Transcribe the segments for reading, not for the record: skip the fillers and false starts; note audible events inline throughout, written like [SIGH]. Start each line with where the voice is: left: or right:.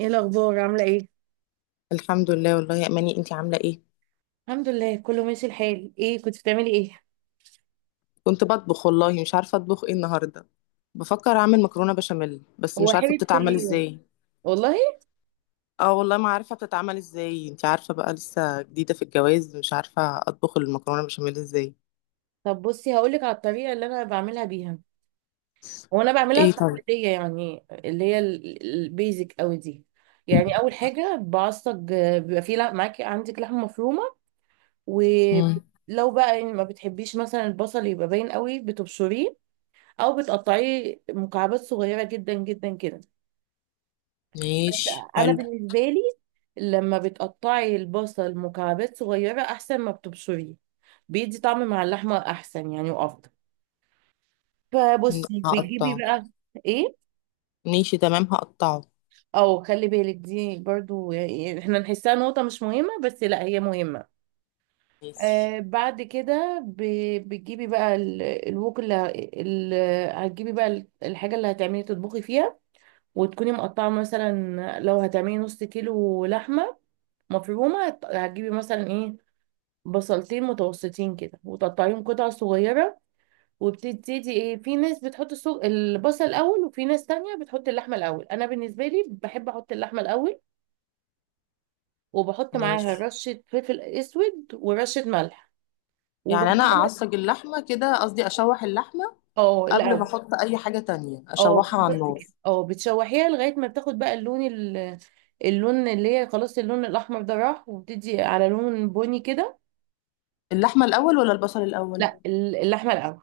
right: ايه الاخبار؟ عامله ايه؟
left: الحمد لله، والله يا اماني، انتي عامله ايه؟
right: الحمد لله، كله ماشي. الحال ايه؟ كنت بتعملي ايه؟
left: كنت بطبخ والله، مش عارفه اطبخ ايه النهارده. بفكر اعمل مكرونه بشاميل بس
right: هو
left: مش عارفه
right: حلت كل
left: بتتعمل
right: يوم.
left: ازاي.
right: والله
left: اه والله، ما عارفه بتتعمل ازاي. انتي عارفه بقى، لسه جديده في الجواز، مش عارفه اطبخ المكرونه بشاميل ازاي.
right: طب بصي، هقولك على الطريقه اللي انا بعملها بيها. هو انا بعملها
left: ايه؟ طيب.
right: التقليديه، يعني اللي هي البيزك قوي دي. يعني اول حاجه بعصج، بيبقى معاكي عندك لحمه مفرومه.
left: مم.
right: ولو بقى يعني ما بتحبيش مثلا البصل يبقى باين قوي، بتبشريه. او بتقطعيه مكعبات صغيره جدا جدا كده.
left: ماشي،
right: انا
left: حلو.
right: بالنسبه لي، لما بتقطعي البصل مكعبات صغيره احسن ما بتبشريه. بيدي طعم مع اللحمه احسن يعني وافضل. فبصي بتجيبي
left: هقطعه.
right: بقى ايه.
left: ماشي تمام، هقطعه.
right: او خلي بالك، دي برضو يعني احنا نحسها نقطه مش مهمه، بس لا، هي مهمه.
left: ماشي.
right: بعد كده بتجيبي الوك هتجيبي الحاجه اللي هتعملي تطبخي فيها. وتكوني مقطعه، مثلا لو هتعملي نص كيلو لحمه مفرومه، هتجيبي مثلا ايه، بصلتين متوسطين كده وتقطعيهم قطع صغيرة. وبتبتدي ايه، في ناس بتحط البصل الأول، وفي ناس تانية بتحط اللحمة الأول. أنا بالنسبة لي بحب أحط اللحمة الأول وبحط معاها
left: ماشي
right: رشة فلفل أسود ورشة ملح.
left: يعني
right: وبسيب.
left: انا اعصج اللحمه كده، قصدي اشوح اللحمه
right: اه،
left: قبل ما
right: الأول.
left: احط اي حاجه تانية،
right: اه،
left: اشوحها على
right: بالظبط
left: النار.
right: كده. اه، بتشوحيها لغاية ما بتاخد بقى اللون اللي هي خلاص، اللون الأحمر ده راح وبتدي على لون بني كده.
left: اللحمه الاول ولا البصل الاول؟
right: لا، اللحمة الأول.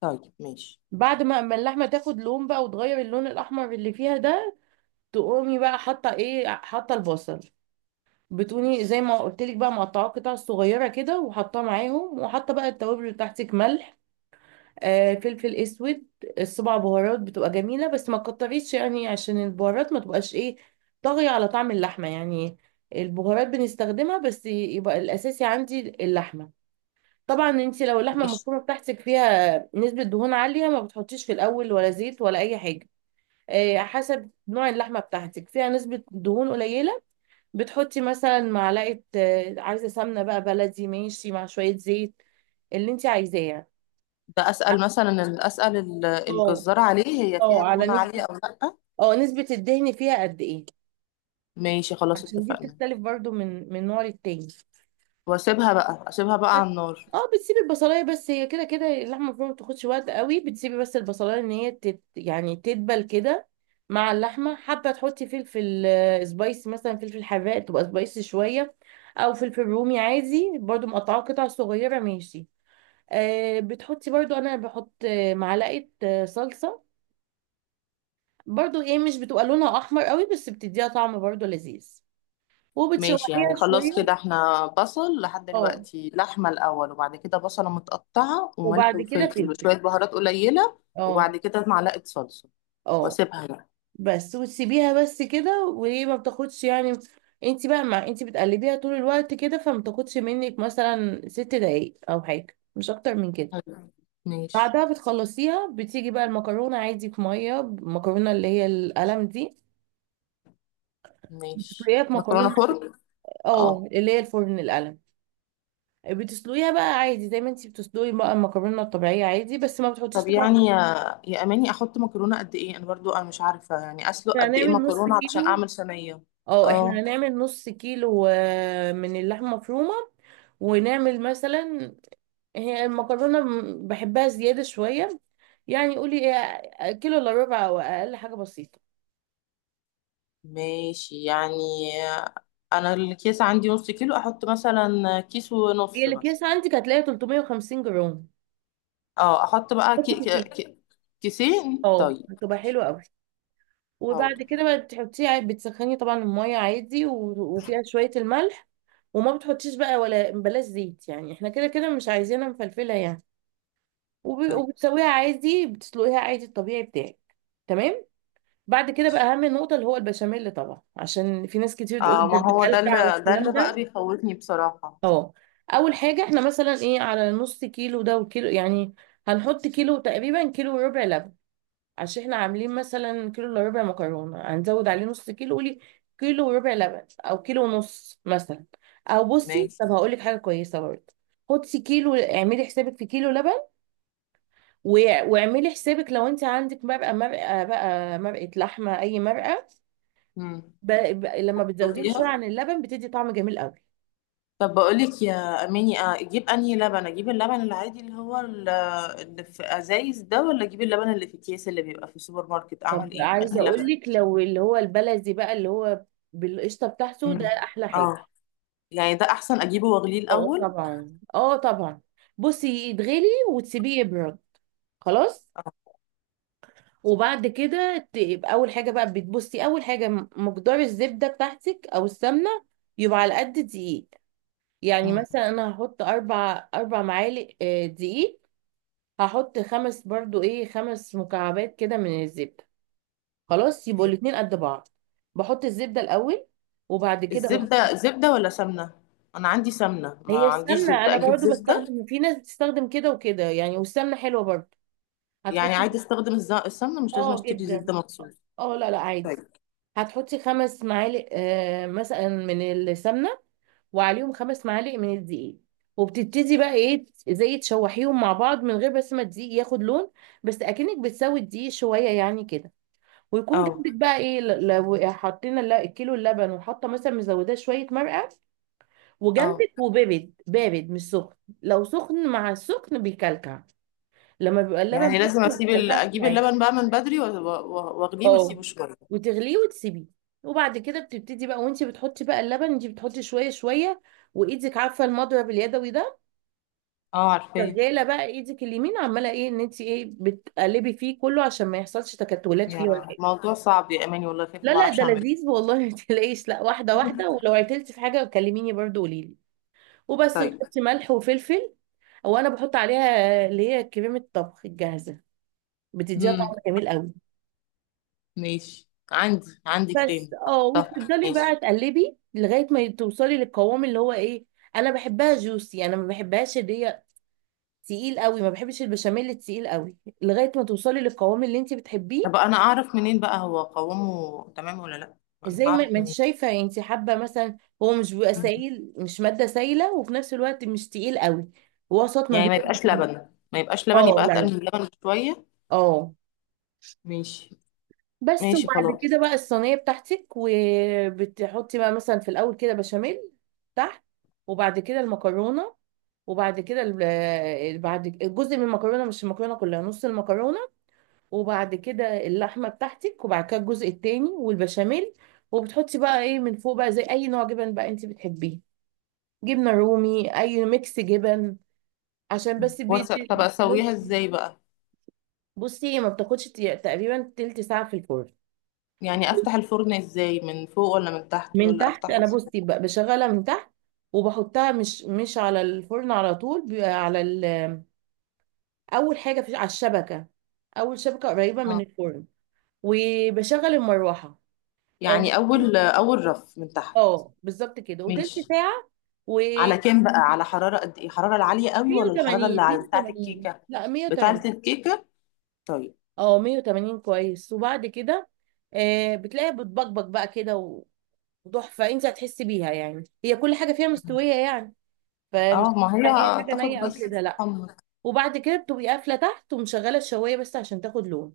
left: طيب ماشي.
right: بعد ما اللحمة تاخد لون بقى وتغير اللون الأحمر اللي فيها ده، تقومي بقى حاطه ايه، حاطه البصل. بتقومي زي ما قلت لك بقى مقطعاه قطع صغيره كده وحاطاه معاهم، وحاطه بقى التوابل بتاعتك، ملح، فلفل اسود. السبع بهارات بتبقى جميله، بس ما تكتريش يعني، عشان البهارات ما تبقاش ايه، طاغيه على طعم اللحمه يعني. البهارات بنستخدمها بس، يبقى الاساسي عندي اللحمه. طبعا انت لو اللحمه
left: ماشي.
right: المفرومه بتاعتك فيها نسبه دهون عاليه، ما بتحطيش في الاول ولا زيت ولا اي حاجه. حسب نوع اللحمه بتاعتك، فيها نسبه دهون قليله، بتحطي مثلا معلقة، عايزة سمنة بقى بلدي، ماشي مع شوية زيت اللي انت عايزاه.
left: ده اسال مثلا
right: اه.
left: الجزار عليه، هي فيها
right: اه، على
left: دهون عاليه
right: نسبة.
left: او لا؟
right: اه، نسبة الدهن فيها قد ايه.
left: ماشي خلاص،
right: عشان دي
left: اتفقنا.
right: بتختلف برضو من نوع للتاني.
left: واسيبها بقى على النار.
right: اه، بتسيبي البصلايه بس، هي كده كده اللحمه المفرومه ما بتاخدش وقت قوي. بتسيبي بس البصلايه ان هي تت يعني تدبل كده مع اللحمه. حابه تحطي فلفل، سبايس مثلا فلفل حراق تبقى سبايسي شويه، او فلفل رومي عادي برضو، مقطعاه قطع صغيره. ماشي. بتحطي برضو، انا بحط معلقه صلصه. برضو ايه، مش بتبقى لونها احمر قوي بس بتديها طعم برضو لذيذ.
left: ماشي يعني
right: وبتشوحيها
left: خلاص
right: شويه.
left: كده، احنا بصل لحد
right: اه.
left: دلوقتي، لحمه الاول وبعد كده بصله متقطعه وملح
right: وبعد كده
left: وفلفل
right: فلفل.
left: وشويه بهارات قليله.
right: اه.
left: وبعد كده معلقه صلصه.
right: اه،
left: واسيبها بقى.
right: بس. وتسيبيها بس كده، وهي ما بتاخدش يعني. انت بقى مع، انت بتقلبيها طول الوقت كده، فما بتاخدش منك مثلا ست دقايق او حاجه، مش اكتر من كده.
left: أيوة. ماشي.
right: بعدها بتخلصيها، بتيجي بقى المكرونه عادي في ميه، المكرونه اللي هي القلم دي
left: ماشي،
right: بتسلقيها في
left: مكرونه
right: مكرونه.
left: فرن. اه.
right: اه، اللي هي الفرن، القلم. بتسلقيها بقى عادي زي ما انتي بتسلقي بقى المكرونه الطبيعيه عادي، بس ما بتحطيش
left: طب
right: طبعا.
left: يعني يا اماني، احط مكرونه قد ايه؟ انا برضو، انا مش عارفه يعني اسلق
right: احنا
left: قد ايه
right: هنعمل نص
left: مكرونه علشان
right: كيلو.
left: اعمل صينيه.
right: اه، احنا
left: اه.
right: هنعمل نص كيلو من اللحمه مفرومه. ونعمل مثلا، هي المكرونه بحبها زياده شويه. يعني قولي ايه، كيلو الا ربع او اقل حاجه بسيطه.
left: ماشي يعني، انا الكيس عندي نص كيلو، احط مثلا كيس
right: هي
left: ونص
right: الاكياس
left: مثلا.
right: عندك هتلاقيها 350 جرام،
left: اه، احط بقى
right: بس كتير.
left: كيسين؟
right: اه،
left: طيب.
right: هتبقى حلوه قوي. وبعد
left: حاضر.
right: كده بقى بتحطيه عادي، بتسخني طبعا المية عادي، وفيها شوية الملح. وما بتحطيش بقى، ولا بلاش زيت، يعني احنا كده كده مش عايزينها مفلفلة يعني.
left: طيب.
right: وبتسويها عادي، بتسلقيها عادي الطبيعي بتاعك. تمام. بعد كده بقى اهم نقطة اللي هو البشاميل، طبعا عشان في ناس كتير تقول
left: اه، ما
right: ده
left: هو ده اللي،
right: بيكلكع
left: ده
right: والكلام
left: اللي بقى
right: ده.
left: بيخوفني بصراحه.
right: اه. اول حاجة احنا مثلا ايه، على نص كيلو ده وكيلو يعني، هنحط كيلو تقريبا، كيلو وربع لبن. عشان احنا عاملين مثلا كيلو الا ربع مكرونه، هنزود عليه نص كيلو. قولي كيلو وربع لبن او كيلو ونص مثلا. او بصي،
left: ماشي.
right: طب هقول لك حاجه كويسه برضه، خدي كيلو، اعملي حسابك في كيلو لبن. واعملي حسابك لو انت عندك مرقه، مرقه بقى، مرقه لحمه، اي مرقه.
left: امم.
right: لما بتزوديها شويه
left: شوفيها.
right: عن اللبن بتدي طعم جميل قوي.
left: طب بقولك يا اماني، اجيب انهي لبن؟ اجيب اللبن العادي اللي هو اللي في ازايز ده، ولا اجيب اللبن اللي في اكياس اللي بيبقى في السوبر ماركت؟
right: طب
left: اعمل ايه؟
right: عايزه
left: انهي
right: اقول
left: لبن؟
right: لك، لو اللي هو البلدي بقى اللي هو بالقشطه بتاعته ده،
left: مم.
right: احلى حاجه.
left: اه. يعني ده احسن، اجيبه واغليه
right: اه
left: الاول.
right: طبعا، اه طبعا. بصي يتغلي، وتسيبيه يبرد. خلاص.
left: اه.
right: وبعد كده يبقى اول حاجه بقى بتبصي اول حاجه، مقدار الزبده بتاعتك او السمنه يبقى على قد دقيق. يعني
left: مم.
right: مثلا انا هحط اربع معالق دقيق. هحط خمس برضو ايه، خمس مكعبات كده من الزبده. خلاص يبقوا الاتنين قد بعض. بحط الزبده الاول وبعد كده بحط.
left: الزبده، زبده ولا سمنه؟ انا عندي سمنه، ما
right: هي
left: عنديش
right: السمنه
left: زبده،
right: انا
left: اجيب
right: برضو
left: زبده؟
right: بستخدم، في ناس بتستخدم كده وكده يعني، والسمنه حلوه برضو.
left: يعني
right: هتحطي.
left: عادي استخدم السمنه، مش لازم
right: اه،
left: اشتري
right: جدا.
left: زبده مخصوص؟
right: اه، لا لا، عادي.
left: طيب.
right: هتحطي خمس معالق مثلا من السمنه، وعليهم خمس معالق من الدقيق. وبتبتدي بقى ايه، زي تشوحيهم مع بعض، من غير بس ما الدقيق ياخد لون، بس اكنك بتسوي الدقيق شويه يعني كده. ويكون
left: اه.
right: جنبك بقى ايه، لو حطينا الكيلو اللبن وحاطه مثلا مزوداه شويه مرقه،
left: اه.
right: وجنبك، وبارد بارد مش سخن. لو سخن مع السخن بيكلكع. لما بيبقى اللبن
left: يعني
right: بارد
left: لازم
right: ما
left: اسيب
right: بيكلكعش
left: اجيب
right: معاكي.
left: اللبن بقى من بدري واغليه واسيبه
right: اه،
left: شويه.
right: وتغليه وتسيبيه. وبعد كده بتبتدي بقى، وانت بتحطي بقى اللبن انت بتحطي شويه شويه. وايدك عارفه المضرب اليدوي ده،
left: اه، عارفاه.
right: شغاله بقى. ايدك اليمين عماله ايه، ان انت ايه بتقلبي فيه كله، عشان ما يحصلش تكتلات فيه ولا
left: يا
right: حاجه.
left: موضوع صعب يا اماني، والله خايفه
right: لا
left: ما
right: لا، ده
left: اعرفش اعمله.
right: لذيذ والله، ما تلاقيش لا واحده واحده. ولو عطلتي في حاجه كلميني برضو، قولي لي. وبس
left: طيب.
right: بتحطي ملح وفلفل. وانا بحط عليها اللي هي كريمه الطبخ الجاهزه، بتديها
left: امم.
right: طعم جميل قوي.
left: ماشي، عندي
right: بس
left: كريم.
right: اه،
left: طب.
right: وبتفضلي بقى
left: ماشي.
right: تقلبي لغايه ما توصلي للقوام اللي هو ايه. انا بحبها جوسي، انا ما بحبهاش اللي هي تقيل قوي، ما بحبش البشاميل التقيل قوي. لغايه ما توصلي للقوام اللي انت بتحبيه.
left: طب انا اعرف منين بقى هو قوامه تمام ولا لا؟ انا
right: زي ما
left: هعرف
right: ما انت
left: منين؟
right: شايفه، انت حابه مثلا هو مش بيبقى سائل، مش ماده سائله، وفي نفس الوقت مش تقيل قوي، وسط ما
left: يعني
right: بين
left: ما يبقاش
right: الاتنين.
left: لبن ما يبقاش لبن
right: اه
left: يبقى
right: لا
left: اتقل من
right: لا.
left: اللبن بشويه.
right: اه،
left: ماشي.
right: بس.
left: ماشي
right: وبعد
left: خلاص.
right: كده بقى الصينية بتاعتك، وبتحطي بقى مثلا في الأول كده بشاميل تحت، وبعد كده المكرونة، وبعد كده جزء من المكرونة، مش المكرونة كلها، نص المكرونة. وبعد كده اللحمة بتاعتك، وبعد كده الجزء التاني والبشاميل. وبتحطي بقى ايه من فوق بقى زي أي نوع جبن بقى انت بتحبيه، جبنة رومي، أي ميكس جبن، عشان بس
left: طب اسويها ازاي بقى؟
right: بصي هي ما بتاخدش تقريبا تلت ساعة في الفرن.
left: يعني افتح الفرن ازاي، من فوق ولا من تحت
right: من
left: ولا
right: تحت،
left: افتحه
right: انا
left: ازاي؟
right: بصي بشغلها من تحت. وبحطها مش على الفرن على طول، بيبقى على ال، اول حاجه في على الشبكه، اول شبكه قريبه من
left: آه.
right: الفرن. وبشغل المروحه. اه.
left: يعني اول اول رف من تحت؟
right: بالظبط كده، وتلت
left: ماشي.
right: ساعه. و
left: على كام بقى، على حرارة قد ايه؟ الحرارة العالية قوي ولا الحرارة
right: 180،
left: اللي بتاعة
right: 180،
left: الكيكة؟
right: لا
left: بتاعة
right: 180.
left: الكيكة. طيب.
right: اه، 180 كويس. وبعد كده بتلاقيها بتبقبق بقى كده، وتحفه. انت هتحسي بيها يعني، هي كل حاجه فيها مستويه يعني، فمش
left: اه، ما هي
right: يعني اي حاجه
left: تاخد
right: نيه او
left: بس.
right: كده، لا.
left: حمر.
right: وبعد كده بتبقي قافله تحت ومشغله الشوايه بس عشان تاخد لون.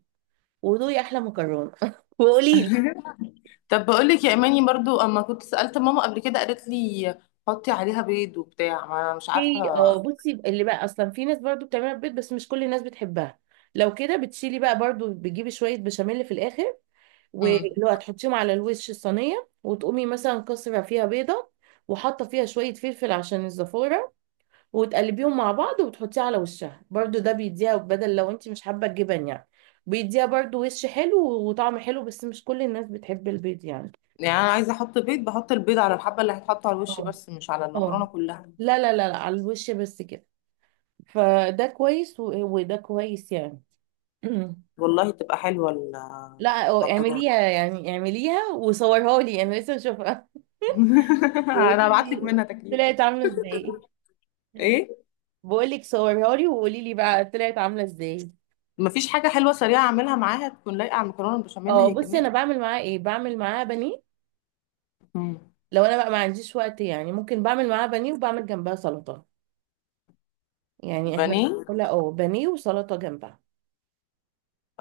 right: ودوقي احلى مكرونه [LAUGHS] وقولي لي.
left: [LAUGHS] طب بقول لك يا اماني، برضو اما كنت سألت ماما قبل كده قالت لي حطي عليها بيض وبتاع، ما انا مش
right: في،
left: عارفة.
right: اه بصي، اللي بقى اصلا في ناس برضو بتعملها في البيت بس مش كل الناس بتحبها. لو كده بتشيلي بقى برضو، بتجيبي شويه بشاميل في الاخر
left: امم.
right: واللي هو هتحطيهم على الوش الصينيه، وتقومي مثلا كسره فيها بيضه وحاطه فيها شويه فلفل عشان الزفاره، وتقلبيهم مع بعض وبتحطيه على وشها برضو. ده بيديها، بدل لو انت مش حابه الجبن يعني، بيديها برضو وش حلو وطعم حلو، بس مش كل الناس بتحب البيض يعني.
left: يعني انا عايزة احط بيض، بحط البيض على الحبة اللي هتحط على الوش
right: اه.
left: بس، مش على المكرونة
right: اه،
left: كلها.
right: لا لا لا لا، على الوش بس كده. فده كويس، وده كويس يعني. [CLEARS THROAT]
left: والله تبقى حلوة
right: لا اه،
left: المكرونة.
right: اعمليها يعني، اعمليها وصورها لي، انا لسه اشوفها
left: [LAUGHS] انا
right: وقولي
left: هبعت لك
right: لي
left: منها تاكليها.
right: طلعت عامله ازاي.
left: ايه؟
right: بقول لك صورها لي وقولي لي بقى طلعت عامله ازاي.
left: مفيش حاجة حلوة سريعة أعملها معاها تكون لايقة على المكرونة البشاميل
right: اه،
left: هي
right: بصي
left: كمان؟
right: انا بعمل معاه ايه، بعمل معاه بانيه.
left: مم.
right: لو انا بقى ما عنديش وقت يعني، ممكن بعمل معاه بانيه وبعمل جنبها سلطه. يعني احنا
left: بانيه.
right: بناكلها اه، بانيه وسلطه جنبها.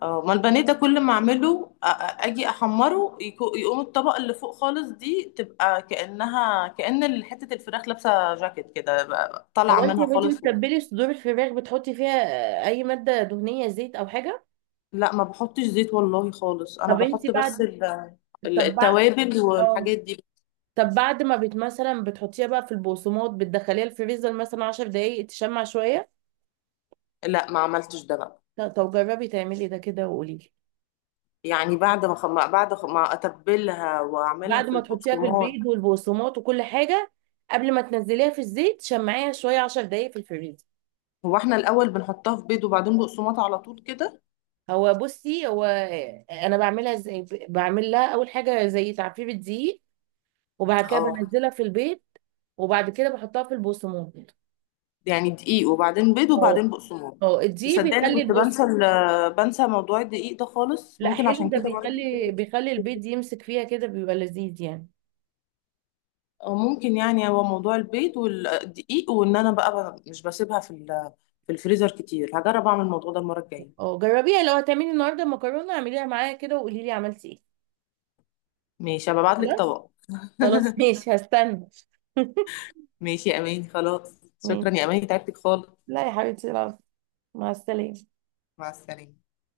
left: اه، ما البانيه ده كل ما أعمله، أجي أحمره، يقوم الطبقة اللي فوق خالص دي تبقى كأن حتة الفراخ لابسة جاكيت كده طالعة
right: هو انت
left: منها
right: وانت
left: خالص.
right: بتتبلي صدور الفراخ، بتحطي فيها اي ماده دهنيه، زيت او حاجه.
left: لا ما بحطش زيت والله خالص، أنا
right: طب انت
left: بحط بس
right: بعد، طب بعد،
left: التوابل
right: اه،
left: والحاجات دي.
right: طب بعد ما بت مثلا بتحطيها بقى في البقسماط، بتدخليها الفريزر مثلا 10 دقايق تشمع شويه.
left: لا ما عملتش ده بقى.
right: طب جربي تعملي ده كده وقولي لي.
left: يعني بعد ما ما أتبلها وأعملها
right: بعد
left: في
right: ما تحطيها في
left: البقسماط.
right: البيض والبقسماط وكل حاجه، قبل ما تنزليها في الزيت، شمعيها شويه 10 دقايق في الفريزر.
left: هو احنا الاول بنحطها في بيض وبعدين بقسماط على طول كده؟
right: هو بصي، هو انا بعملها ازاي، بعمل لها اول حاجه زي تعفير الدقيق، وبعد كده
left: اه.
right: بنزلها في البيت، وبعد كده بحطها في البقسماط.
left: يعني دقيق وبعدين بيض
right: اه.
left: وبعدين بقسماط.
right: اه، دي
left: تصدقني
right: بيخلي
left: كنت
right: البص.
left: بنسى بنسى موضوع الدقيق ده خالص،
right: لا،
left: ممكن
right: حلو
left: عشان
right: ده،
left: كده برضه.
right: بيخلي البيض يمسك فيها كده، بيبقى لذيذ يعني.
left: او ممكن يعني هو موضوع البيض والدقيق. وان انا بقى مش بسيبها في في الفريزر كتير. هجرب اعمل الموضوع ده المره الجايه.
right: اه، جربيها، لو هتعملي النهارده مكرونه اعمليها معايا كده وقولي لي عملتي ايه.
left: ماشي، هبعت لك
right: خلاص.
left: طبق. [LAUGHS]
right: خلاص ماشي، هستنى. [LAUGHS]
left: ماشي يا اماني خلاص،
right: ماشي.
left: شكرا يا اماني، تعبتك خالص.
right: لا يا حبيبتي، العفو. مع السلامه.
left: مع السلامه.